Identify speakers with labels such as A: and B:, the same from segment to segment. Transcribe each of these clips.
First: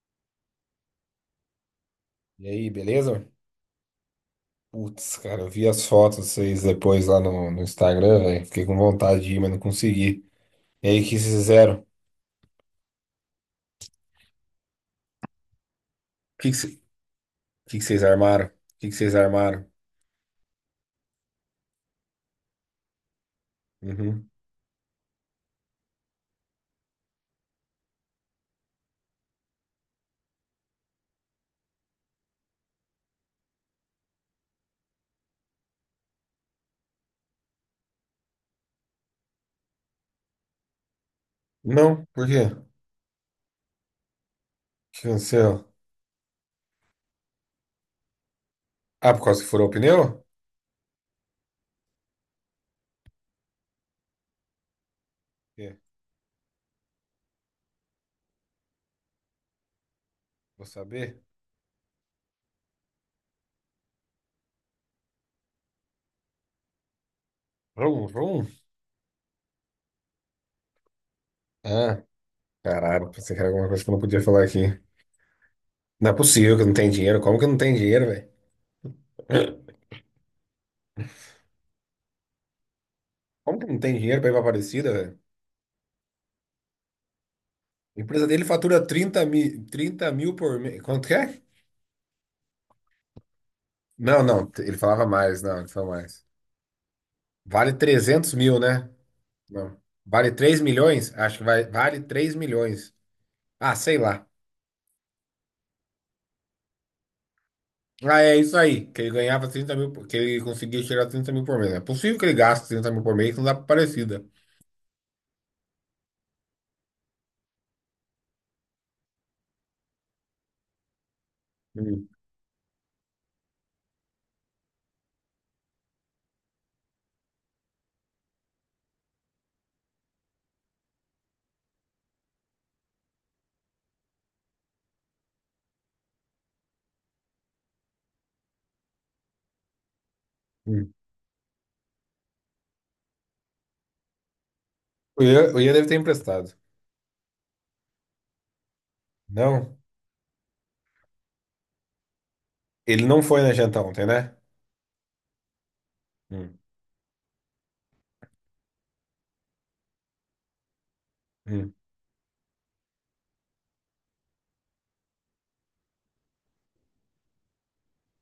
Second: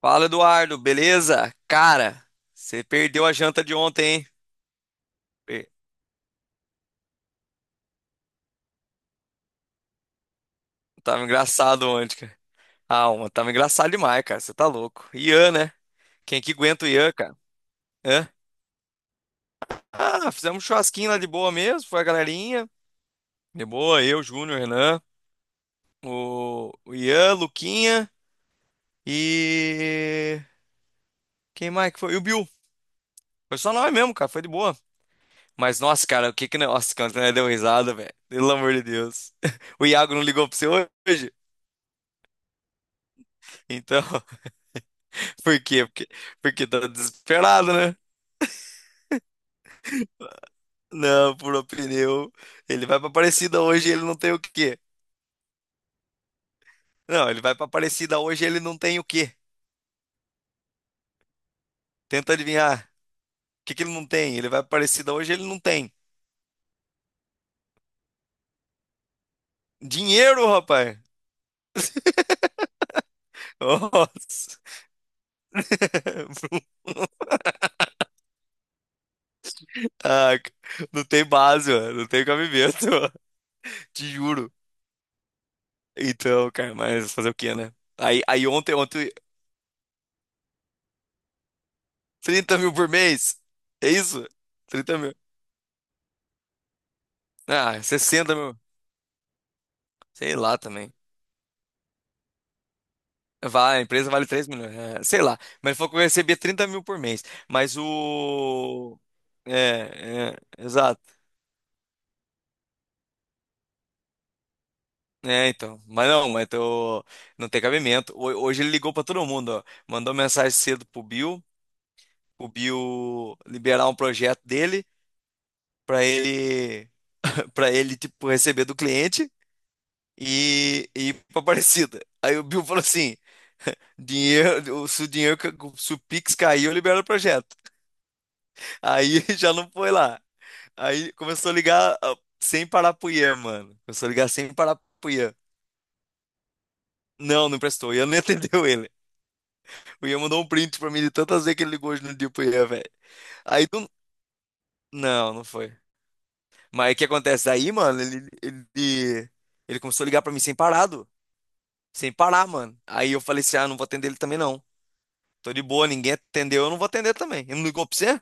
A: Fala, Eduardo, beleza? Cara,
B: E aí,
A: você
B: beleza?
A: perdeu a janta de ontem, hein?
B: Putz, cara, eu vi
A: Per-
B: as fotos de vocês depois lá no Instagram, velho. Fiquei com vontade de ir, mas não consegui. E aí, o que
A: Tava
B: vocês fizeram?
A: engraçado ontem, cara. Ah, tava engraçado demais, cara. Você tá louco. Ian, né? Quem
B: Que,
A: que
B: que, cê-
A: aguenta o Ian, cara?
B: o que que vocês
A: Hã?
B: armaram? O que, que vocês armaram?
A: Ah, fizemos um churrasquinho lá de boa mesmo, foi a galerinha. De boa, eu,
B: Uhum.
A: Júnior, Renan, o Ian, Luquinha e. Quem mais que foi? E o Bill. Foi só nós mesmo, cara, foi de boa. Mas, nossa, cara, o que que. Nossa, cara, deu risada, velho. Pelo amor de Deus. O Iago não ligou pra você hoje?
B: Não, por quê? O
A: Então.
B: que
A: Por
B: aconteceu?
A: quê? Porque tá desesperado, né?
B: Ah, por causa que furou o pneu? Por
A: Não, furou pneu. Ele vai pra Aparecida hoje e ele não tem o quê?
B: quê?
A: Não, ele vai pra Aparecida hoje e ele não tem o quê?
B: Vou saber.
A: Tenta adivinhar. O que que ele não tem? Ele vai pra Aparecida hoje e ele não tem.
B: Vrum, vrum.
A: Dinheiro, rapaz!
B: Ah, caralho, pensei que era alguma coisa que eu não podia falar
A: Nossa!
B: aqui. Não é possível que não tem dinheiro. Como que não tem dinheiro, velho?
A: Ah, não tem base, ó. Não tem cabimento, ó.
B: Como que não tem
A: Te
B: dinheiro pra ir pra
A: juro.
B: Aparecida, velho?
A: Então, cara, mas fazer o quê, né?
B: A
A: Aí,
B: empresa dele
A: aí ontem,
B: fatura
A: ontem,
B: 30 mil, 30 mil por mês. Quanto que é?
A: 30 mil por mês. É
B: Não,
A: isso?
B: não, ele
A: trinta
B: falava
A: mil.
B: mais, não, ele falou mais. Vale
A: Ah,
B: 300
A: 60 mil.
B: mil, né? Não. Vale
A: Sei lá
B: 3
A: também.
B: milhões? Acho que vale 3 milhões. Ah,
A: Vai, a
B: sei
A: empresa
B: lá.
A: vale 3 milhões. É, sei lá. Mas ele falou que eu recebia 30 mil por mês. Mas
B: Ah, é isso aí,
A: o.
B: que ele ganhava 30 mil, que
A: É, é,
B: ele conseguia
A: exato.
B: tirar 30 mil por mês. É possível que ele gaste 30 mil por mês, que não dá pra parecida.
A: É, então. Mas não, não tem cabimento. Hoje ele ligou pra todo mundo, ó. Mandou mensagem cedo pro Bill,
B: Hum,
A: o Bill liberar um projeto dele pra ele, para ele tipo receber do cliente e ir pra Aparecida. Aí o Bill falou assim: dinheiro, se o dinheiro, se o Pix caiu, eu libero o projeto. Aí já não foi lá.
B: hum.
A: Aí começou a ligar sem parar pro Ian, mano. Começou a ligar sem parar pro
B: O
A: Ian.
B: Ian, o Ian deve ter emprestado.
A: Não, não prestou. O Ian nem atendeu ele.
B: Não,
A: O Ian mandou um print pra mim de tantas vezes que ele ligou hoje no dia pro Ian, velho.
B: ele não foi na
A: Aí
B: janta
A: do...
B: ontem, né?
A: Não, não foi.
B: Hum,
A: Mas o que acontece? Aí, mano, ele começou a ligar pra mim sem parado.
B: hum.
A: Sem parar, mano. Aí eu falei assim: ah, não vou atender ele também, não. Tô de boa, ninguém atendeu, eu não vou atender também. Ele não ligou pra você?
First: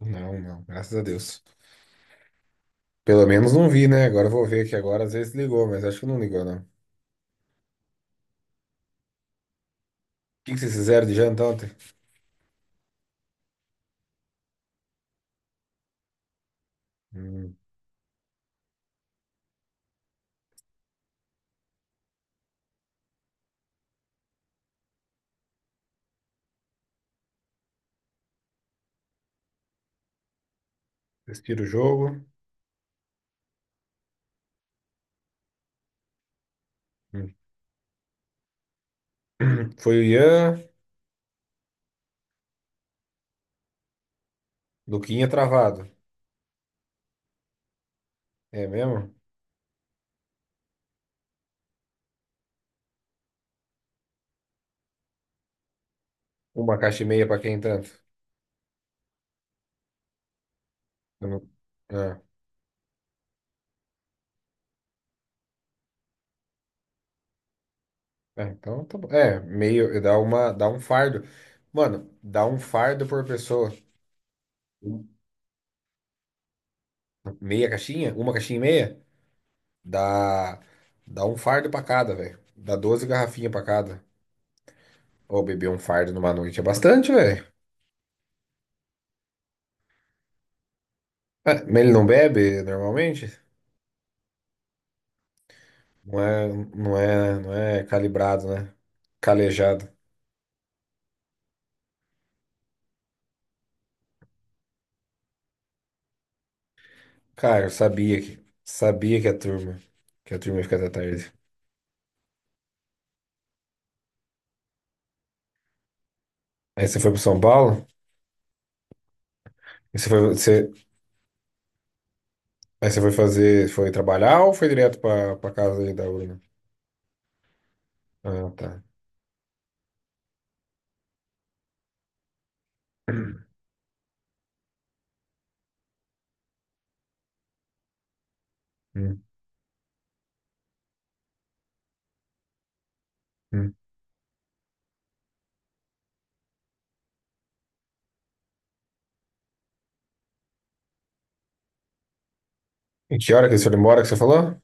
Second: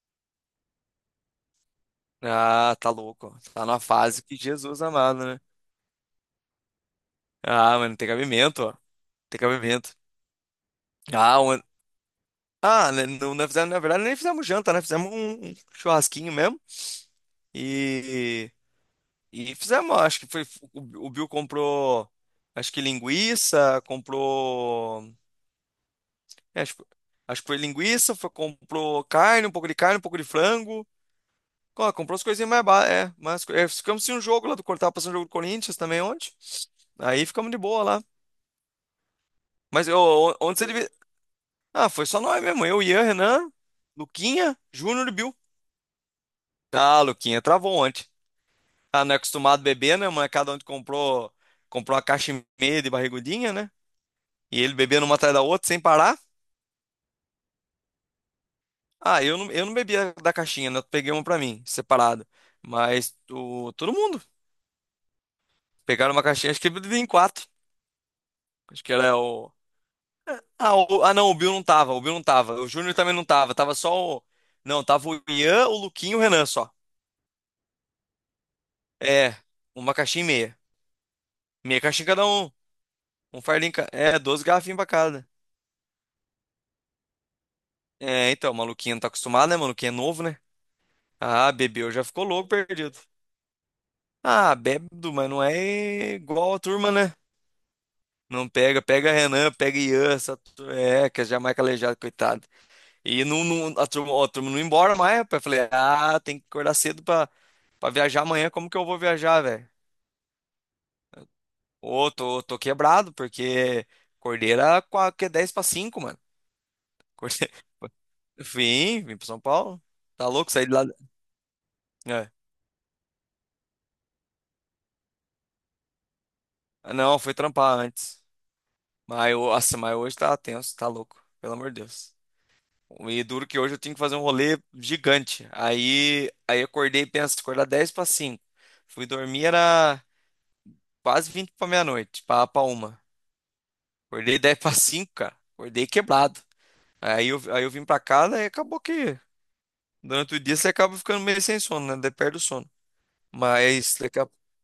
B: Não, não, graças a Deus.
A: Ah, tá
B: Pelo
A: louco. ó.
B: menos
A: Tá
B: não
A: numa
B: vi, né?
A: fase
B: Agora eu
A: que
B: vou ver aqui
A: Jesus
B: agora, às
A: amado,
B: vezes
A: né?
B: ligou, mas acho que não ligou, não. O
A: Ah, mano, tem cabimento, ó. Tem cabimento.
B: que que vocês fizeram de
A: Ah,
B: janta
A: on-
B: ontem?
A: Ah, né, não, não fizemos, na verdade, nem fizemos janta, né? Fizemos um churrasquinho mesmo.
B: Hum.
A: E, e fizemos, acho que foi. O Bill comprou, acho que linguiça, comprou. É, acho, acho que foi linguiça, comprou carne, um pouco de carne, um pouco de frango.
B: Respira o
A: Ó, comprou
B: jogo.
A: as coisinhas mais é, mas é, ficamos sem um jogo lá do Cortar, passando um jogo do Corinthians também ontem. Aí
B: Hum.
A: ficamos de boa lá. Mas
B: Foi
A: eu,
B: o
A: ontem
B: Ian,
A: você devia. Ah, foi só nós mesmo. Eu, Ian, Renan, Luquinha, Júnior e
B: Luquinha
A: Bill.
B: travado.
A: Ah, Luquinha travou ontem.
B: É
A: Ah, não
B: mesmo?
A: é acostumado a beber, né? Mas cada um comprou uma caixa e meia de barrigudinha, né? E ele bebendo uma atrás da outra sem parar.
B: Uma caixa e meia pra quem tanto?
A: Ah, eu não bebia da caixinha, né? Eu peguei uma
B: Eu
A: pra
B: não-
A: mim,
B: Ah,
A: separada. Mas todo mundo pegaram uma caixinha, acho que ele bebia em quatro.
B: é,
A: Acho
B: então
A: que
B: tá bom.
A: era
B: É,
A: o.
B: meio, dá
A: Ah,
B: um
A: ah,
B: fardo.
A: não, o Bill não tava, o
B: Mano,
A: Bill não
B: dá
A: tava.
B: um
A: O Júnior
B: fardo
A: também
B: por
A: não tava,
B: pessoa.
A: tava só o. Não, tava o Ian, o Luquinho e o Renan só.
B: Meia caixinha? Uma caixinha e meia?
A: É, uma caixinha e
B: Dá,
A: meia.
B: dá um fardo
A: Meia
B: pra
A: caixinha
B: cada,
A: cada
B: velho.
A: um.
B: Dá 12
A: Um
B: garrafinhas pra
A: fardinho.
B: cada.
A: É, 12 garrafinhas pra cada.
B: Ô, beber um fardo numa noite é bastante, velho.
A: É, então, o maluquinho não tá acostumado, né? Maluquinho é novo, né? Ah,
B: É, mas
A: bebeu,
B: ele
A: já
B: não
A: ficou louco
B: bebe
A: perdido.
B: normalmente?
A: Ah, bêbado, mas não é
B: Não é,
A: igual a turma,
B: não
A: né?
B: é, não é calibrado,
A: Não
B: né?
A: pega, pega Renan, pega
B: Calejado.
A: Ian, essa é, que já é jamais calejado, coitado. E não, a turma, ó, a turma não ia embora mais, rapaz. Eu falei, ah, tem que acordar cedo pra,
B: Cara, eu
A: pra
B: sabia
A: viajar
B: que
A: amanhã, como que eu vou
B: sabia que a
A: viajar, velho?
B: turma que a turma ia ficar até tarde.
A: Ô, tô quebrado, porque acordei era que é 10 pra 5, mano.
B: Aí você foi pro São
A: Acordei-
B: Paulo?
A: vim pra São Paulo.
B: Aí você foi,
A: Tá louco, saí de
B: você,
A: lá. É.
B: aí você foi fazer, foi trabalhar ou foi direto para casa aí da urna?
A: Ah, não, fui trampar antes.
B: Ah, tá.
A: Mas, nossa, mas hoje tá tenso, tá louco, pelo amor de Deus. E duro que hoje eu tinha que fazer um rolê gigante. Aí eu acordei, penso, acordar 10 para cinco. Fui
B: Hum,
A: dormir, era quase 20 para meia-noite, para uma.
B: hum.
A: Acordei 10 para cinco, cara. Acordei quebrado. Aí eu vim para casa e acabou que durante o dia você acaba ficando meio sem sono, né? Daí perde o sono.
B: E que hora que eles foram
A: Mas
B: embora que você
A: daqui a...
B: falou?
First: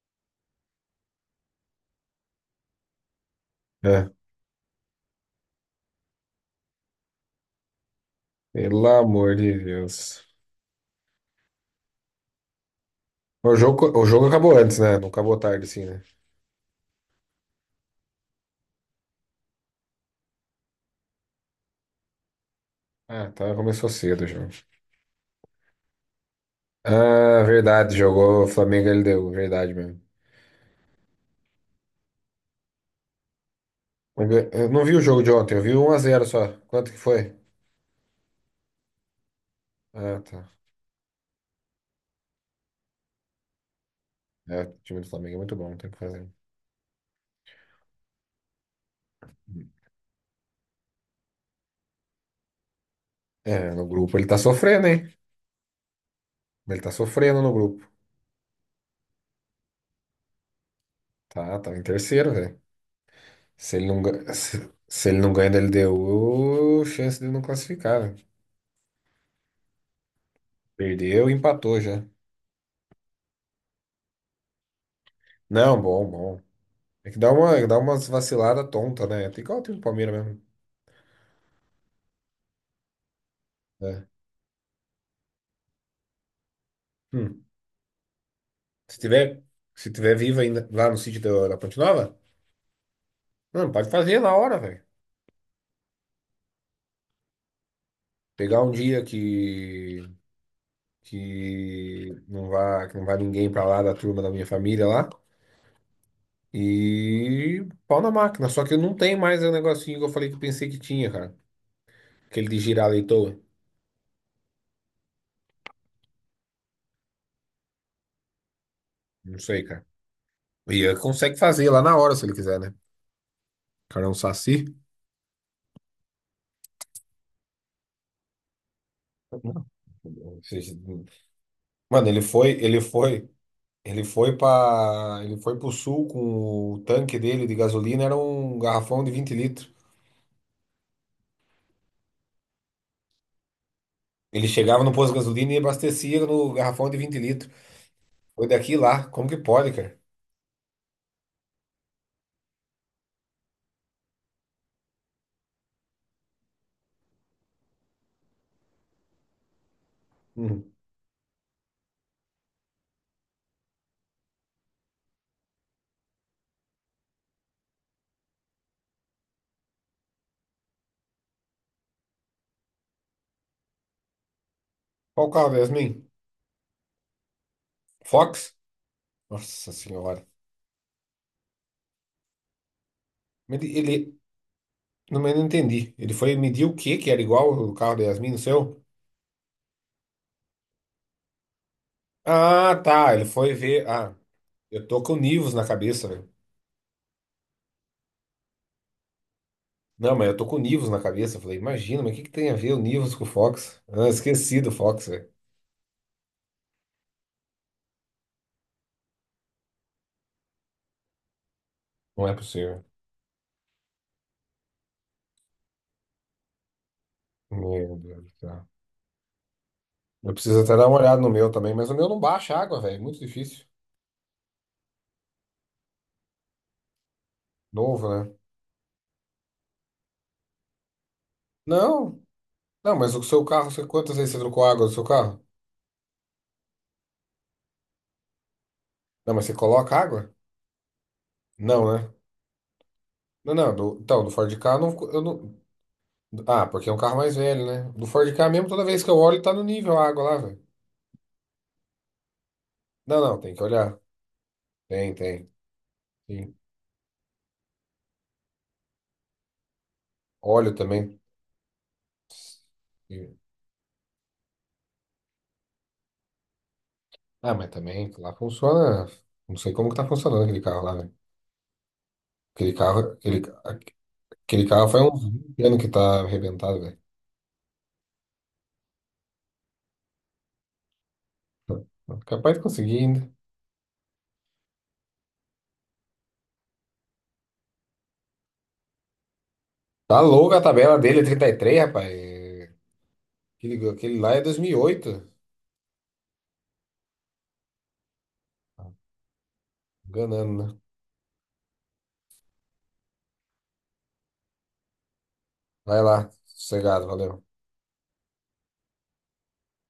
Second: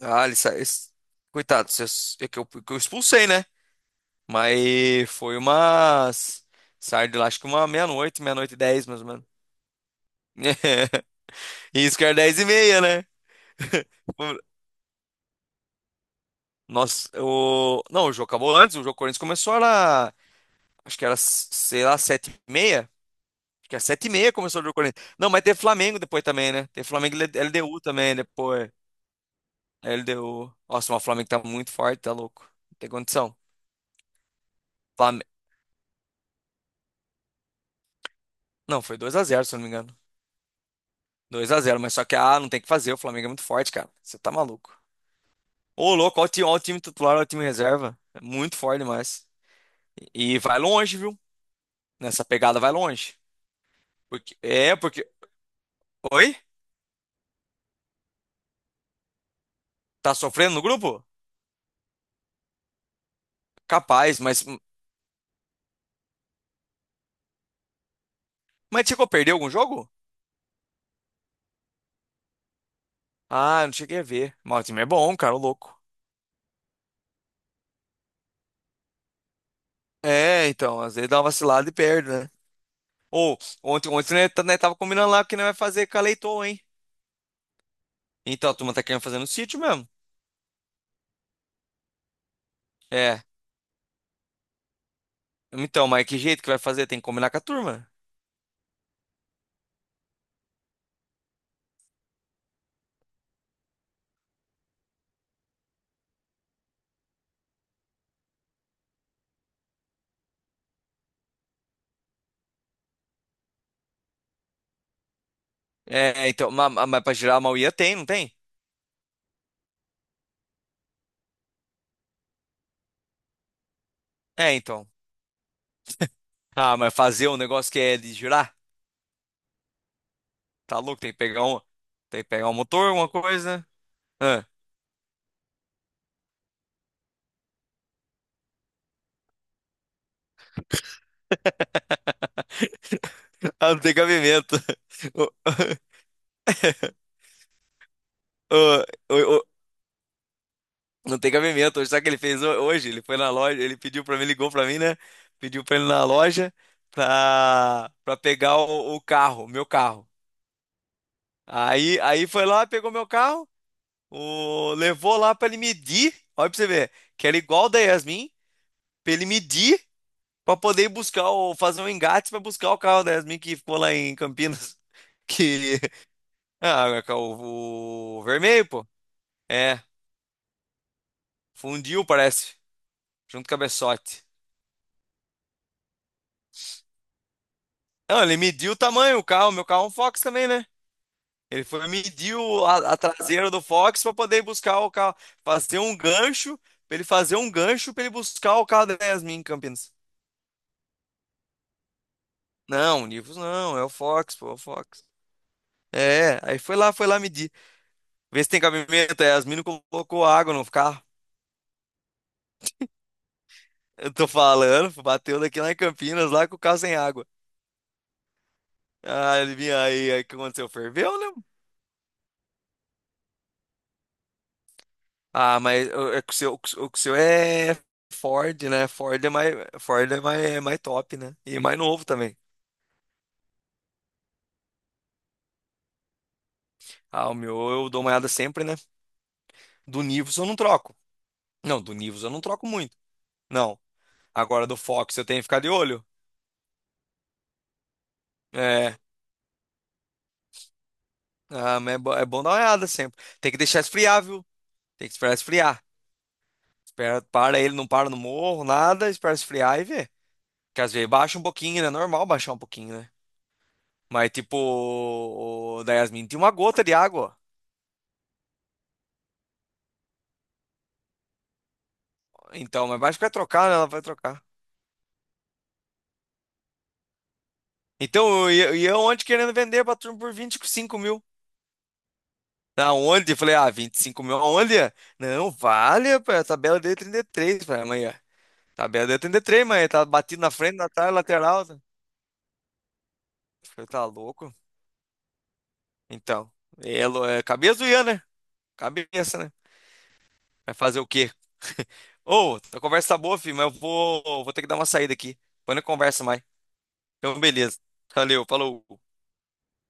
A: Ah, ele sa... coitado, é que eu expulsei, né?
B: É.
A: Mas foi umas... Saí de lá, acho que uma meia-noite, meia-noite e
B: Pelo
A: 10, mais ou menos.
B: amor de Deus.
A: Isso que era 10 e meia, né?
B: O jogo
A: Por-
B: acabou antes, né? Não acabou tarde, assim, né?
A: Nossa, o... Não, o jogo acabou antes, o jogo Corinthians começou era... Acho que era, sei lá, sete e meia.
B: Ah, tá.
A: Acho que é
B: Começou
A: sete e
B: cedo o
A: meia
B: jogo.
A: começou o jogo Corinthians. Não, mas teve Flamengo depois também, né? Teve Flamengo e
B: Ah,
A: LDU
B: verdade.
A: também
B: Jogou
A: depois.
B: Flamengo e LDU. Verdade mesmo.
A: LDU. Nossa, mas o Flamengo tá muito forte, tá louco. Não tem condição.
B: Eu não vi o jogo
A: Flam-
B: de ontem. Eu vi 1-0 só. Quanto que foi?
A: Não, foi 2 a 0 se eu não me engano.
B: Ah, tá.
A: 2 a 0, mas só que, ah, não tem o que fazer, o Flamengo é muito forte, cara. Você tá
B: É,
A: maluco.
B: o time do Flamengo é muito bom, não tem o
A: Ô,
B: que
A: louco,
B: fazer.
A: olha o time titular, olha o time reserva. É muito forte demais. E vai longe, viu? Nessa pegada vai longe.
B: É, no grupo ele
A: Porque...
B: tá
A: É,
B: sofrendo,
A: porque...
B: hein?
A: Oi?
B: Ele tá sofrendo no grupo.
A: Tá sofrendo no grupo?
B: Tá, tá em terceiro, velho. Se ele não,
A: Capaz,
B: ga-
A: mas.
B: se, se ele não ganha da LDU, chance de não classificar, velho.
A: Mas chegou a perder algum jogo?
B: Perdeu e empatou já.
A: Ah, não cheguei a ver. Mas o time é bom, cara, ô louco.
B: Não, bom, bom. É que dá umas vaciladas tonta, né? Tem igual o time do Palmeiras mesmo.
A: É, então, às vezes dá uma vacilada e perde, né? Ou, ontem,
B: É.
A: ontem, né, né, tava combinando lá que não vai fazer com a Leitoa, hein?
B: Hum.
A: Então, a turma tá
B: Se
A: querendo fazer no
B: tiver,
A: sítio mesmo.
B: se tiver vivo ainda lá no sítio da Ponte Nova,
A: É.
B: não, pode fazer na hora, velho.
A: Então, mas que jeito que vai fazer? Tem que combinar com a turma.
B: Pegar um dia que não vá ninguém pra lá da turma da minha família lá. E pau na máquina. Só que eu não tenho mais o negocinho que eu falei que eu pensei que tinha, cara. Aquele de girar a leitoa.
A: É, é, então, mas, pra girar a Mauia tem, não tem?
B: Não sei, cara. E ele consegue fazer lá na hora, se ele quiser, né? O cara é um
A: É,
B: saci.
A: então. Ah, mas fazer um negócio que é de girar?
B: Ou seja,
A: Tá louco, tem que pegar um.
B: mano,
A: Tem que pegar um motor, alguma coisa.
B: ele foi pro sul com o tanque dele de gasolina, era um garrafão de 20 litros.
A: Ah, não tem
B: Ele
A: cabimento.
B: chegava no posto de
A: O-
B: gasolina e abastecia no garrafão de 20 litros. Foi daqui
A: o-
B: lá. Como
A: o-
B: que
A: o-
B: pode, cara?
A: Não tem cabimento. Hoje, sabe o que ele fez hoje? Ele foi na loja, ele pediu pra mim, ligou pra mim, né? Pediu pra ele ir na loja pra pegar o carro, meu carro. Aí foi lá, pegou meu carro, levou lá pra ele medir. Olha pra você ver, que era igual o da Yasmin, pra ele medir pra poder ir buscar, fazer um engate pra buscar o carro da Yasmin que ficou lá em Campinas.
B: Qual carro, é,
A: Que
B: Yasmin?
A: Ah, é o
B: Fox?
A: vermelho, pô.
B: Nossa
A: É,
B: senhora.
A: fundiu, parece, junto com a
B: Mas Ele, ele,
A: cabeçote.
B: não, mas eu não entendi. Ele foi medir o que que era igual o carro da
A: Não,
B: Yasmin,
A: ele
B: no
A: mediu o
B: seu?
A: tamanho, o carro, meu carro é um Fox também, né? Ele foi medir
B: Ah,
A: a
B: tá. Ele
A: traseira
B: foi
A: do
B: ver.
A: Fox
B: Ah,
A: para poder buscar
B: eu
A: o
B: tô com
A: carro,
B: o Nivus na
A: fazer um
B: cabeça, velho.
A: gancho, pra ele fazer um gancho pra ele buscar o carro da Yasmin em Campinas.
B: Não, mas eu tô com o Nivus na cabeça. Eu falei, imagina, mas o que que tem a ver o
A: Não, o
B: Nivus com o
A: Nivus não,
B: Fox?
A: é o
B: Ah,
A: Fox, pô, é o
B: esqueci do
A: Fox.
B: Fox, velho.
A: É, aí foi lá, medir. Vê se tem cabimento, a Yasmin não colocou água no carro.
B: Não é possível.
A: Eu tô falando, bateu daqui lá em Campinas, lá com o carro sem água.
B: Meu Deus do céu.
A: Ah, adivinha aí o
B: Eu
A: que
B: preciso
A: aconteceu?
B: até dar uma
A: Ferveu,
B: olhada no
A: né?
B: meu também, mas o meu não baixa água, velho. É muito difícil.
A: Ah, mas o, é que o seu, o que o seu é
B: Novo, né?
A: Ford, né? Ford é mais, é mais top, né? E mais novo
B: Não,
A: também.
B: não, mas o seu carro, você, quantas vezes você trocou água do seu carro?
A: Ah, o meu eu dou uma olhada sempre, né?
B: Não, mas você coloca
A: Do
B: água?
A: Nivus eu não troco. Não, do
B: Não, né?
A: Nivus eu não troco muito.
B: Não, não,
A: Não.
B: então, do Ford
A: Agora
B: Ka
A: do
B: eu não,
A: Fox
B: eu
A: eu tenho que ficar
B: não.
A: de olho.
B: Ah, porque é um carro mais velho, né? Do Ford Ka mesmo, toda
A: É.
B: vez que eu olho, tá no nível a água lá, velho.
A: Ah, mas é, é bom dar uma olhada
B: Não,
A: sempre.
B: não,
A: Tem
B: tem
A: que
B: que
A: deixar
B: olhar.
A: esfriar, viu? Tem
B: Tem,
A: que esperar
B: tem.
A: esfriar.
B: Sim.
A: Espera, para ele, não para no morro, nada, espera esfriar e vê.
B: Óleo
A: Que às vezes
B: também.
A: baixa um pouquinho, né? Normal baixar um pouquinho, né?
B: E-
A: Mas, tipo, o da Yasmin tinha uma gota de água.
B: Ah, mas também lá funciona. Não sei como que tá funcionando aquele carro lá, velho. Aquele
A: Então,
B: carro,
A: mas acho que vai
B: aquele,
A: trocar, né? Ela vai trocar.
B: aquele carro faz uns 20 anos que tá arrebentado, velho.
A: Então, e eu querendo vender pra turma por 25 mil.
B: Capaz de conseguir ainda.
A: Aonde? Eu falei, ah, 25 mil aonde? Não, vale, rapaz, a tabela deu 33, falei, amanhã. Tabela deu 33, mas tá
B: Tá
A: batido na
B: louca a
A: frente, na
B: tabela
A: trás,
B: dele, é trinta e
A: lateral.
B: três,
A: Eu
B: rapaz.
A: falei,
B: Aquele,
A: tá
B: aquele lá é
A: louco?
B: 2008.
A: Então, é, é cabeça do Ian, né? Cabeça, né?
B: Enganando,
A: Vai
B: né?
A: fazer o quê? Ô, a conversa tá boa, filho, mas eu vou ter que dar uma saída aqui. Depois a gente
B: Vai
A: conversa
B: lá,
A: mais.
B: sossegado,
A: Então,
B: valeu.
A: beleza. Valeu, falou.